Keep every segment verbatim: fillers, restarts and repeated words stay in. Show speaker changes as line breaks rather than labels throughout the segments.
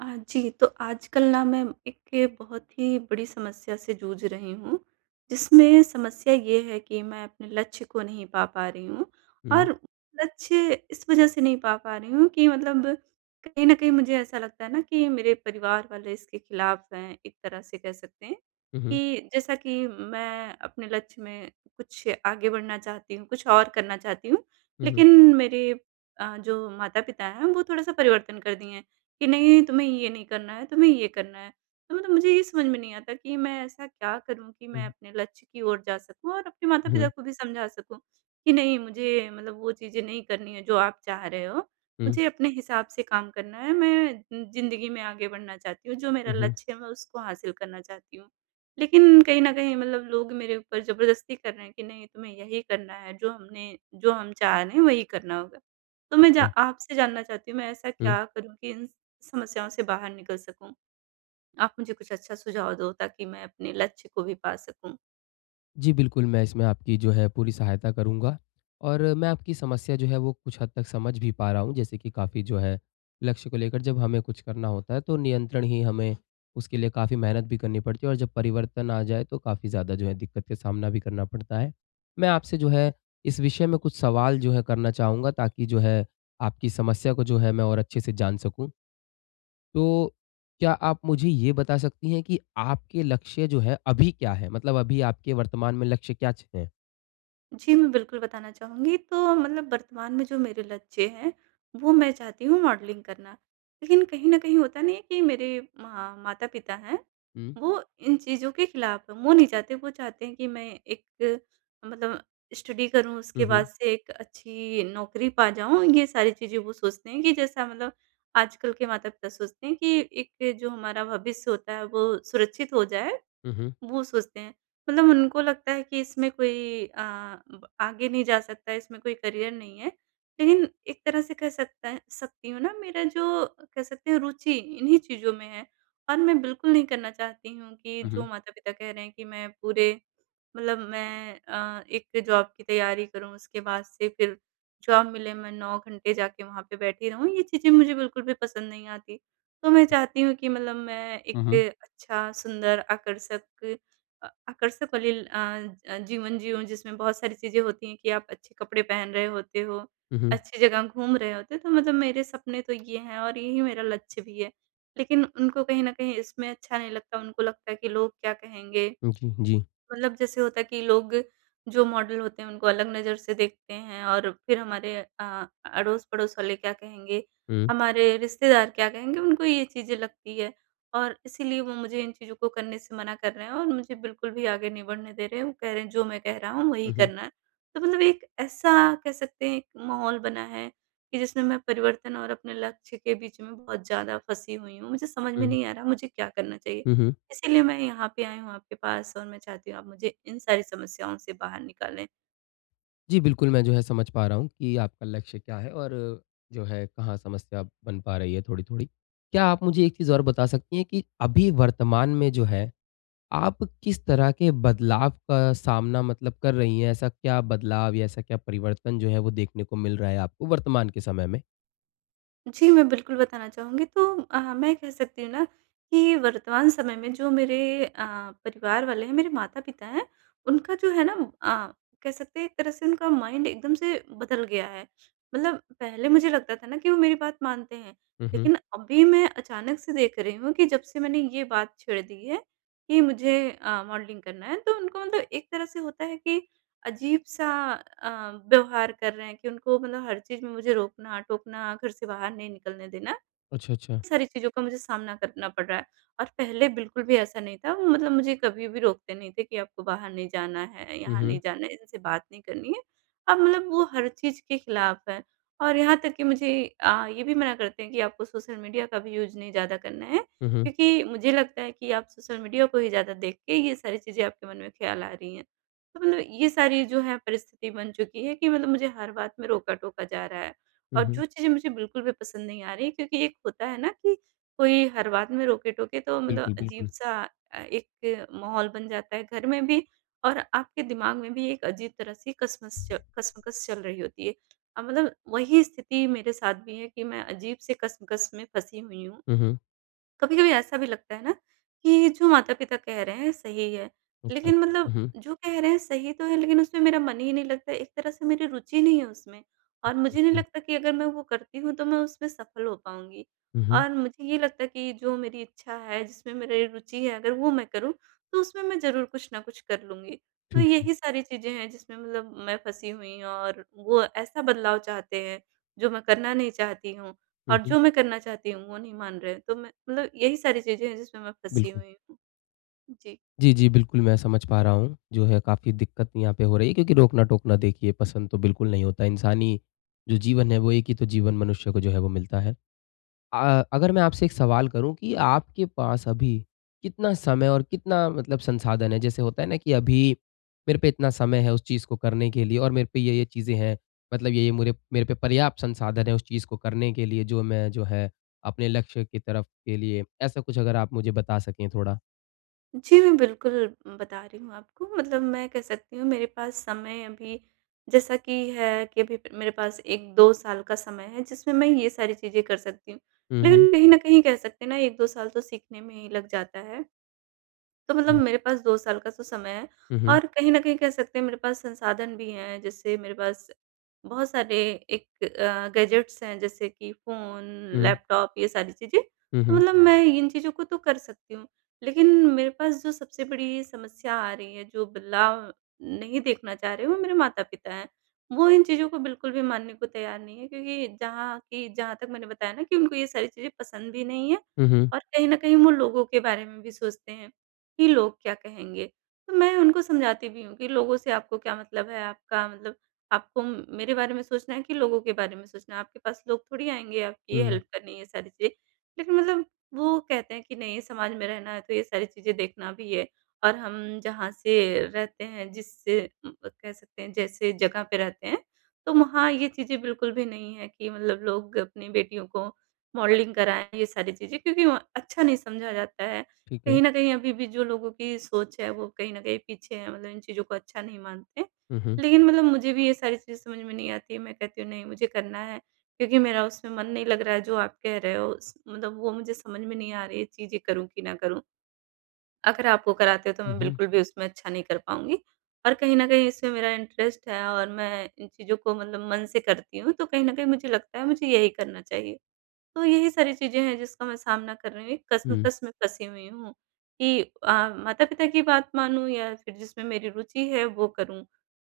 हाँ जी, तो आजकल ना मैं एक बहुत ही बड़ी समस्या से जूझ रही हूँ। जिसमें समस्या ये है कि मैं अपने लक्ष्य को नहीं पा, पा रही हूँ
हुँ।
और लक्ष्य इस वज़ह से नहीं पा, पा रही हूँ कि मतलब कहीं न कहीं मुझे ऐसा लगता है ना कि मेरे परिवार वाले इसके खिलाफ़ हैं, एक तरह से कह सकते हैं
हुँ, हुँ।
कि जैसा कि मैं अपने लक्ष्य में कुछ आगे बढ़ना चाहती हूँ, कुछ और करना चाहती हूँ
हुँ, हुँ।
लेकिन मेरे अ, जो माता-पिता हैं वो थोड़ा-सा परिवर्तन कर दिए हैं कि नहीं तुम्हें ये नहीं करना है, तुम्हें ये करना है। तो मतलब मुझे ये समझ में नहीं आता कि मैं ऐसा क्या करूँ कि मैं
हुँ।
अपने लक्ष्य की ओर जा सकूँ और अपने माता-पिता
हुँ।
को भी समझा सकूँ कि नहीं मुझे मतलब वो चीज़ें नहीं करनी है जो आप चाह रहे हो।
हुँ।
मुझे अपने हिसाब से काम करना है, मैं ज़िंदगी में आगे बढ़ना चाहती हूँ जो मेरा
हुँ, हुँ।
लक्ष्य है मैं उसको हासिल करना चाहती हूँ लेकिन कहीं न कहीं मतलब लोग मेरे ऊपर ज़बरदस्ती कर रहे हैं कि नहीं तुम्हें यही करना है, जो हमने जो हम चाह रहे हैं वही करना होगा। तो मैं जा
[unintelligible]
आपसे जानना चाहती हूँ मैं ऐसा
हुँ।
क्या करूँ कि इन समस्याओं से बाहर निकल सकूँ? आप मुझे कुछ अच्छा सुझाव दो ताकि मैं अपने लक्ष्य को भी पा सकूँ।
जी। बिल्कुल, मैं इसमें आपकी जो है पूरी सहायता करूँगा और मैं आपकी समस्या जो है वो कुछ हद तक समझ भी पा रहा हूँ, जैसे कि काफ़ी जो है लक्ष्य को लेकर जब हमें कुछ करना होता है, तो नियंत्रण ही हमें उसके लिए काफ़ी मेहनत भी करनी पड़ती है और जब परिवर्तन आ जाए, तो काफ़ी ज़्यादा जो है दिक्कत का सामना भी करना पड़ता है। मैं आपसे जो है इस विषय में कुछ सवाल जो है करना चाहूँगा ताकि जो है आपकी समस्या को जो है मैं और अच्छे से जान सकूँ। तो क्या आप मुझे ये बता सकती हैं कि आपके लक्ष्य जो है, अभी क्या है? मतलब अभी आपके वर्तमान में लक्ष्य क्या छ है?
जी, मैं बिल्कुल बताना चाहूँगी, तो मतलब वर्तमान में जो मेरे लक्ष्य हैं, वो मैं चाहती हूँ मॉडलिंग करना, लेकिन कहीं न कहीं होता नहीं है कि मेरे म माता-पिता हैं
हुँ।
वो इन चीज़ों के खिलाफ़ हैं। वो नहीं चाहते वो चाहते हैं कि मैं एक मतलब स्टडी करूँ
हुँ,
उसके बाद
हुँ।
से एक अच्छी नौकरी पा जाऊँ ये सारी चीज़ें वो सोचते हैं कि जैसा मतलब आजकल के माता-पिता सोचते हैं कि एक जो हमारा भविष्य होता है वो सुरक्षित हो जाए,
हुँ, हुँ।
वो सोचते हैं मतलब उनको लगता है कि इसमें कोई अ, आगे नहीं जा सकता है इसमें कोई करियर नहीं है लेकिन एक तरह से कह सकता सकती हूँ ना मेरा जो कह सकती हूँ रुचि इन्हीं चीज़ों में है और मैं बिल्कुल नहीं करना चाहती हूँ कि
हुँ,
जो
हुँ।
माता-पिता कह रहे हैं कि मैं पूरे मतलब मैं अ, एक जॉब की तैयारी करूँ, उसके बाद से फिर जॉब मिले मैं नौ घंटे जाके वहाँ पे बैठी रहूँ ये चीज़ें मुझे बिल्कुल भी पसंद नहीं आती। तो मैं चाहती हूँ कि मतलब मैं
हुँ,
एक
हुँ।
अच्छा, सुंदर, आकर्षक अ, आकर्षक वाली अ अ, जीवन जिऊँ, जिसमें बहुत सारी चीज़ें होती हैं कि आप अच्छे कपड़े पहन रहे होते हो,
हुँ, हुँ।
अच्छी जगह घूम रहे होते, तो मतलब मेरे सपने तो ये हैं और यही मेरा लक्ष्य भी है। लेकिन उनको कहीं न कहीं इसमें अच्छा नहीं लगता उनको लगता है कि लोग क्या कहेंगे?
उ, जी, जी।
मतलब जैसे होता है कि लोग जो मॉडल होते हैं, उनको अलग नज़र से देखते हैं और फिर हमारे अ, अड़ोस-पड़ोस वाले क्या कहेंगे?
हुँ।
हमारे रिश्तेदार क्या कहेंगे? उनको ये चीज़ें लगती है और इसीलिए वो मुझे इन चीज़ों को करने से मना कर रहे हैं और मुझे बिल्कुल भी आगे नहीं बढ़ने दे रहे हैं, वो कह रहे हैं जो मैं कह रहा हूँ वही
हुँ, हुँ।
करना है। तो मतलब एक ऐसा कह सकते हैं एक माहौल बना है कि जिसमें मैं परिवर्तन और अपने लक्ष्य के बीच में बहुत ज़्यादा फँसी हुई हूँ, मुझे समझ में
हुँ।
नहीं आ रहा मुझे क्या करना चाहिए?
हुँ, हुँ।
इसीलिए मैं यहाँ पे आई हूँ आपके पास और मैं चाहती हूँ आप मुझे इन सारी समस्याओं से बाहर निकालें।
जी बिल्कुल, मैं जो है समझ पा रहा हूँ कि आपका लक्ष्य क्या है और जो है कहाँ समस्या बन पा रही है थोड़ी-थोड़ी। क्या आप मुझे एक चीज़ और बता सकती हैं कि अभी वर्तमान में जो है आप किस तरह के बदलाव का सामना मतलब कर रही हैं, ऐसा क्या बदलाव या ऐसा क्या परिवर्तन जो है वो देखने को मिल रहा है आपको वर्तमान के समय में?
जी, मैं बिल्कुल बताना चाहूँगी तो अ, मैं कह सकती हूँ ना कि वर्तमान समय में जो मेरे अ, परिवार वाले हैं मेरे माता-पिता हैं उनका जो है ना अ, कह सकते हैं एक तरह से उनका माइंड एकदम से बदल गया है मतलब पहले मुझे लगता था ना कि वो मेरी बात मानते हैं
हुँ, हुँ।
लेकिन अभी मैं अचानक से देख रही हूँ कि जब से मैंने ये बात छेड़ दी है कि मुझे अ, मॉडलिंग करना है तो उनको मतलब एक तरह से होता है कि अजीब-सा अ, व्यवहार कर रहे हैं कि उनको मतलब हर चीज़ में मुझे रोकना-टोकना घर से बाहर नहीं निकलने देना। इन
अच्छा, अच्छा।
सारी चीज़ों का मुझे सामना करना पड़ रहा है और पहले बिल्कुल भी ऐसा नहीं था वो मतलब मुझे कभी भी रोकते नहीं थे कि आपको बाहर नहीं जाना है
हुँ,
यहाँ नहीं
हुँ।
जाना है इनसे बात नहीं करनी है। अब मतलब वो हर चीज़ के खिलाफ हैं और यहाँ तक कि मुझे अ, ये भी मना करते हैं कि आपको सोशल मीडिया का भी यूज़ नहीं ज़्यादा करना है
हुँ, हुँ।
क्योंकि मुझे लगता है कि आप सोशल मीडिया को ही ज़्यादा देख के ये सारी चीज़ें आपके मन में ख्याल आ रहीं है। तो मतलब ये सारी जो है परिस्थिति बन चुकी है कि मतलब मुझे हर बात में रोका-टोका जा रहा है
हुँ,
और जो
हुँ।
कुछ चीज़ें मुझे बिल्कुल भी पसंद नहीं आ रही है क्योंकि एक होता है ना कि कोई हर बात में रोक-टोके तो मतलब
बिल्कुल, बिल्कुल।
अजीब-सा अ, एक माहौल बन जाता है घर में भी और आपके दिमाग में भी एक अजीब तरह से कसमस कश्मकश चल रही होती है। और मतलब वही स्थिति मेरे साथ भी है कि मैं अजीब से कश्मकश में फँसी हुई हूँ।
हुँ, हुँ।
कभी-कभी ऐसा भी लगता है ना कि जो माता-पिता कह रहे हैं सही है,
अच्छा।
लेकिन मतलब
हुँ, हुँ।
जो कह रहे हैं सही तो है लेकिन उसमें मेरा मन ही नहीं लगता है एक तरह से मेरी रुचि नहीं है उसमें और मुझे नहीं
[unintelligible]
लगता कि अगर मैं वो करती हूँ तो मैं उसमें सफल हो पाऊँगी।
हुँ, हुँ।
और मुझे ये लगता है कि जो मेरी इच्छा है जिसमें मेरे रुचि है अगर वो मैं करूँ तो उसमें मैं ज़रूर कुछ न कुछ कर लूँगी तो
ठीक है।
यही सारी चीज़ें हैं जिसमें मतलब मैं फँसी हुई और वो ऐसा बदलाव चाहते हैं जो मैं करना नहीं चाहती हूँ और
हुँ, हुँ।
जो मैं करना चाहती हूँ वो नहीं मान रहे हैं। तो मैं मतलब यही सारी चीज़ें हैं जिसमें मैं फँसी
बिल्कुल।
हुई हूँ। जी।
जी, जी। बिल्कुल मैं समझ पा रहा हूँ। जो है काफ़ी दिक्कत यहाँ पे हो रही है क्योंकि रोकना-टोकना देखिए पसंद तो बिल्कुल नहीं होता है। इंसानी जो जीवन है वो एक ही तो जीवन मनुष्य को जो है वो मिलता है। अ अगर मैं आपसे एक सवाल करूँ कि आपके पास अभी कितना समय और कितना मतलब संसाधन है, जैसे होता है ना कि अभी मेरे पे इतना समय है उस चीज़ को करने के लिए और मेरे पे ये-ये चीज़ें हैं। मतलब ये-ये मुरे मेरे पे पर्याप्त संसाधन है उस चीज़ को करने के लिए जो मैं जो है अपने लक्ष्य की तरफ के लिए ऐसा कुछ अगर आप मुझे बता सकें थोड़ा?
जी। मैं बिल्कुल बता रही हूँ आपको मतलब मैं कह सकती हूँ मेरे पास समय अभी जैसा कि है कि अभी मेरे पास एक दो साल का समय है जिसमें मैं ये सारी चीज़ें कर सकती हूँ,
हुँ, हुँ।
लेकिन कहीं न कहीं कह सकते हैं ना एक दो साल तो सीखने में ही लग जाता है। तो मतलब
हुँ।
मेरे पास दो साल का तो समय है
हुँ, हुँ।
और कहीं न कहीं कह सकते हैं मेरे पास संसाधन भी हैं, जैसे मेरे पास बहुत सारे एक अ, गैजेट्स हैं जैसे कि फोन,
हुँ।
लैपटॉप ये सारी चीज़ें।
हुँ,
तो
हुँ।
मतलब मैं इन चीज़ों को तो कर सकती हूँ, लेकिन मेरे पास जो सबसे बड़ी समस्या आ रही है जो बदलाव नहीं देखना चाह रही हूँ, वो मेरे माता-पिता हैं। वो इन चीज़ों को बिल्कुल भी मानने को तैयार नहीं हैं क्योंकि जहाँ की जहाँ तक मैंने बताया ना कि उनको ये सारी चीज़ें पसंद भी नहीं हैं
हुँ, हुँ।
और कहीं न कहीं वो लोगों के बारे में भी सोचते हैं कि लोग क्या कहेंगे? तो मैं उनको समझाती भी हूँ कि लोगों से आपको क्या मतलब है? आपका मतलब आपको म मेरे बारे में सोचना है कि लोगों के बारे में सोचना है? आपके पास लोग थोड़ी आएँगे आपकी
हुँ।
हेल्प करने ये सारी चीज़ें लेकिन मतलब वो कहते हैं कि नहीं समाज में रहना है तो ये सारी चीज़ें देखना भी है और हम जहाँ से रहते हैं जिससे उम, अ, कह सकते हैं जैसे जगह पे रहते हैं, तो वहाँ ये चीज़ें बिल्कुल भी नहीं हैं कि मतलब लोग अपनी बेटियों को मॉडलिंग कराएँ ये सारी चीज़ें क्योंकि वहाँ अच्छा नहीं समझा जाता है,
ठीक है।
कहीं न कहीं अभी भी जो लोगों की सोच है वो कहीं न कहीं पीछे है मतलब इन चीज़ों को अच्छा नहीं मानते,
हुँ, हुँ।
लेकिन मतलब मुझे भी ये सारी चीज़ें समझ में नहीं आती हैं मैं कहती हूँ नहीं मुझे करना है, क्योंकि मेरा उसमें मन नहीं लग रहा है जो आप कह रहे हो उस मतलब वो मुझे समझ में नहीं आ रही हैं ये चीज़ें करूँ कि ना करूँ? अगर आप वो कराते हो तो
हुँ,
मैं
हुँ।
बिल्कुल भी उसमें अच्छा नहीं कर पाऊँगी और कहीं न कहीं इसमें मेरा इंटरेस्ट है और मैं इन चीज़ों को मतलब मन से करती हूँ, तो कहीं न कहीं मुझे लगता है मुझे यही करना चाहिए। तो यही सारी चीज़ें हैं जिसका मैं सामना कर रही हूँ, एक
हुँ।
कश्मकश में फँसी हुई हूँ कि अ, माता-पिता की बात मानूँ? या फिर जिसमें मेरी रुचि है वो करूँ?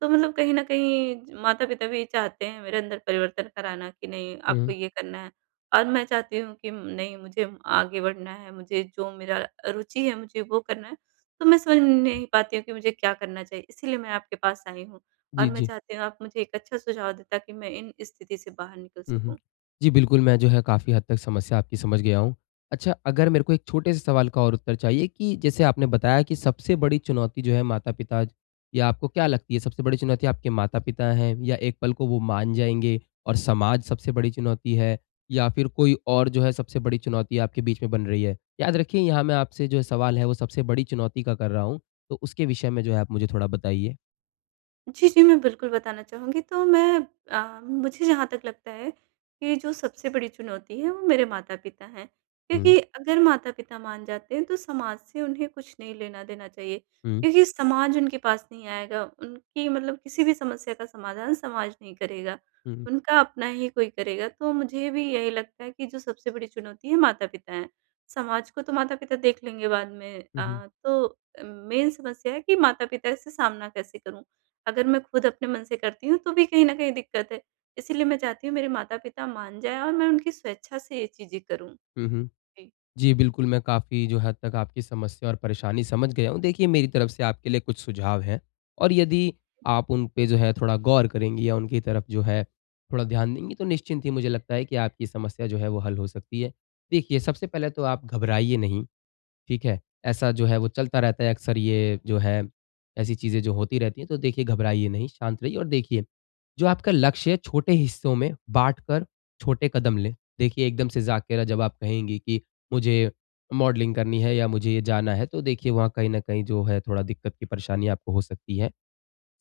तो मतलब कहीं न कहीं ज माता-पिता भी चाहते हैं मेरे अंदर परिवर्तन कराना कि नहीं
हुँ।
आपको ये करना है और मैं चाहती हूँ कि नहीं मुझे आगे बढ़ना है, मुझे जो मेरा रुचि है मुझे वो करना है तो मैं समझ नहीं पाती हूँ कि मुझे क्या करना चाहिए? इसलिए मैं आपके पास आई हूँ और
जी,
मैं
जी।
चाहती हूँ आप मुझे एक अच्छा सुझाव दें ताकि मैं इन स्थिति से बाहर निकल
हुँ, हुँ।
सकूँ।
जी, बिल्कुल मैं जो है काफ़ी हद तक समस्या आपकी समझ गया हूँ। अच्छा अगर मेरे को एक छोटे-से सवाल का और उत्तर चाहिए कि जैसे आपने बताया कि सबसे बड़ी चुनौती जो है माता-पिता या आपको क्या लगती है सबसे बड़ी चुनौती? आपके माता-पिता हैं या एक पल को वो मान जाएँगे और समाज सबसे बड़ी चुनौती है? या फिर कोई और जो है सबसे बड़ी चुनौती आपके बीच में बन रही है? याद रखिए यहाँ मैं आपसे जो सवाल है वो सबसे बड़ी चुनौती का कर रहा हूँ, तो उसके विषय में जो है आप मुझे थोड़ा बताइए।
जी, जी। मैं बिल्कुल बताना चाहूँगी। तो मैं अ, मुझे जहाँ तक लगता है, कि जो सबसे बड़ी चुनौती है वो मेरे माता-पिता हैं
हुँ।
क्योंकि अगर माता-पिता मान जाते हैं तो समाज से उन्हें कुछ नहीं लेना-देना चाहिए,
हुँ।
क्योंकि समाज उनके पास नहीं आएगा उनकी मतलब किसी भी समस्या का समाधान समाज नहीं करेगा,
हुँ, हुँ।
उनका अपना ही कोई करेगा तो मुझे भी यही लगता है कि जो सबसे बड़ी चुनौती है माता-पिता हैं। समाज को तो माता-पिता देख लेंगे बाद में
हुँ, हुँ।
अ, तो अ, मेन समस्या है कि माता-पिता इस से सामना कैसे करूँ? अगर मैं ख़ुद अपने मन से करती हूँ तो भी कहीं न कहीं दिक्कत है इसलिए मैं चाहती हूँ मेरे माता-पिता मान जाएँ और मैं उनकी स्वेच्छा से ये चीज़ें करूँ।
हुँ, हुँ।
जी।
जी, बिल्कुल, मैं काफ़ी जो हद तक आपकी समस्या और परेशानी समझ गया हूँ, देखिए मेरी तरफ़ से आपके लिए कुछ सुझाव हैं, और यदि आप उन पे जो है थोड़ा गौर करेंगी या उनकी तरफ़ जो है थोड़ा ध्यान देंगी तो निश्चिंत ही मुझे लगता है कि आपकी समस्या जो है वो हल हो सकती है। देखिए सबसे पहले तो आप घबराइए नहीं, ठीक है? ऐसा जो है वो चलता रहता है अक्सर ये जो है, ऐसी चीज़ें जो होती रहती हैं, तो देखिये घबराइए नहीं, शांत रहिए और देखिए, जो आपका लक्ष्य है छोटे हिस्सों में बाँटकर छोटे कदम लें। देखिए, एकदम से जा कर जब आप कहेंगी कि मुझे मॉडलिंग करनी है या मुझे जाना है तो देखिए वहाँ कहीं न कहीं जो है थोड़ा दिक्कत कि परेशानी आपको हो सकती है।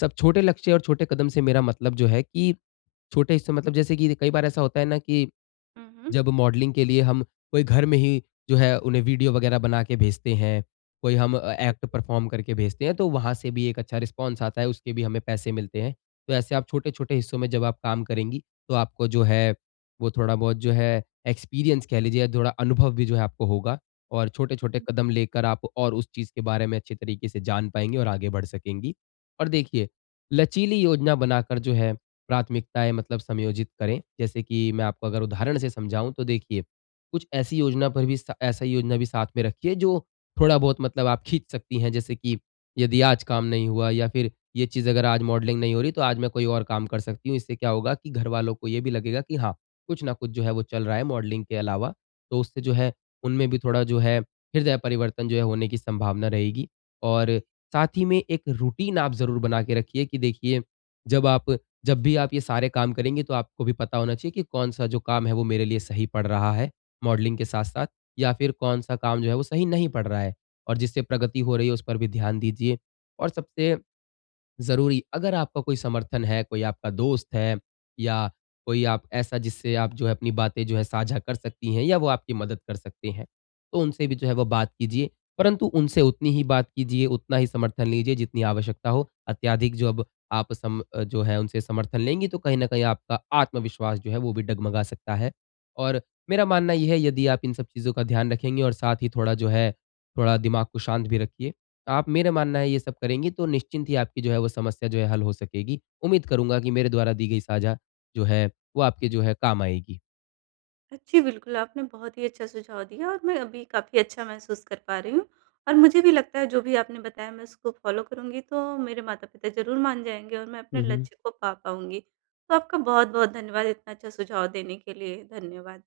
सब छोटे लक्ष्य और छोटे कदम से मेरा मतलब जो है कि छोटे हिस्सों में मतलब जैसे कि कई बार ऐसा होता है न कि,
उ, हुँ।
जब मॉडलिंग के लिए हम कोई घर में ही जो है उन्हें वीडियो वग़ैरह बना के भेजते हैं, कोई हम ए एक्ट परफ़ॉर्म करके भेजते हैं तो वहाँ से भी एक अच्छा रिस्पॉन्स आता है, उसके भी हमें पैसे मिलते हैं। तो ऐसे आप छोटे-छोटे हिस्सों में जब आप काम करेंगी तो आपको जो है वो थोड़ा-बहुत जो है एक्सपीरियंस कह लीजिए या थोड़ा अनुभव भी जो है आपको होगा, और छोटे-छोटे कदम लेकर आप और उस चीज़ के बारे में अच्छे तरीके से जान पाएँगी और आगे बढ़ सकेंगी। और देखिए, लचीली योजना बनाकर जो है प्राथमिकताएँ मतलब समयोजित करें, जैसे कि मैं आपको उदाहरण से समझाऊँ तो देखिए, कुछ ऐसी योजना पर भी ऐसा योजना भी साथ में रखिये जो थोड़ा-बहुत मतलब आप खींच सकती हैं जैसे कि, यदि आज काम नहीं हुआ या फिर ये चीज़ अगर आज मॉडलिंग नहीं हो रही तो आज मैं कोई और काम कर सकती हूँ। इससे क्या होगा कि घर वालों को ये भी लगेगा कि हाँ, कुछ न कुछ जो है वो चल रहा है मॉडलिंग के अलावा, तो उससे जो है, उनमें भी थोड़ा जो है हृदय परिवर्तन जो है होने की संभावना रहेगी और साथ ही में एक रुटीन आप ज़रूर बना के रखिए कि देखिए जब आप जब भी आप ये सारे काम करेंगे तो आपको भी पता होना चाहिए कि कौन-सा जो काम है वो मेरे लिए सही पड़ रहा है, मॉडलिंग के साथ-साथ या फिर कौन-सा काम जो है वो सही नहीं पड़ रहा है, और जिससे प्रगति हो रही है उस पर भी ध्यान दीजिये। और सबसे ज़रूरी अगर आपका कोई समर्थन है, कोई आपका दोस्त है या कोई आप ऐसा जिससे आप जो है अपनी बातें जो है साझा कर सकती हैं या वो आपकी मदद कर सकती हैं, तो उनसे भी जो है वो बात कीजिए, परंतु उनसे उतनी ही बात कीजिए, उतना ही समर्थन लीजिए जितनी आवश्यकता हो। अत्याधिक जो अब आप सम जो है उनसे समर्थन लेंगी तो कहीं न कहीं आपका आत्मविश्वास जो है वो भी डगमगा सकता है और मेरा मानना ये है यदि आप इन सब चीज़ों का ध्यान रखेंगे और साथ ही थोड़ा जो है, थोड़ा दिमाग को शाँत भी रखिए आप मेरा मानना है ये सब करेंगी तो निश्चिंत ही आपकी जो है वो समस्या जो है हल हो सकेगी। उम्मीद करूँगा कि मेरे द्वारा दी गई साझा जो है वो आपके जो है काम आएगी।
अ, जी। बिल्कुल, आपने बहुत ही अच्छा सुझाव दिया और मैं अभी काफ़ी अच्छा महसूस कर पा रही हूँ, और मुझे भी लगता है जो भी आपने बताया मैं उसको फ़ॉलो करूँगी तो मेरे माता-पिता ज़रूर मान जाएँगे और मैं अपने
हुँ, हुँ।
लक्ष्य को पा पाऊँगी। तो आपका बहुत-बहुत धन्यवाद इतना अच्छा सुझाव देने के लिए। धन्यवाद।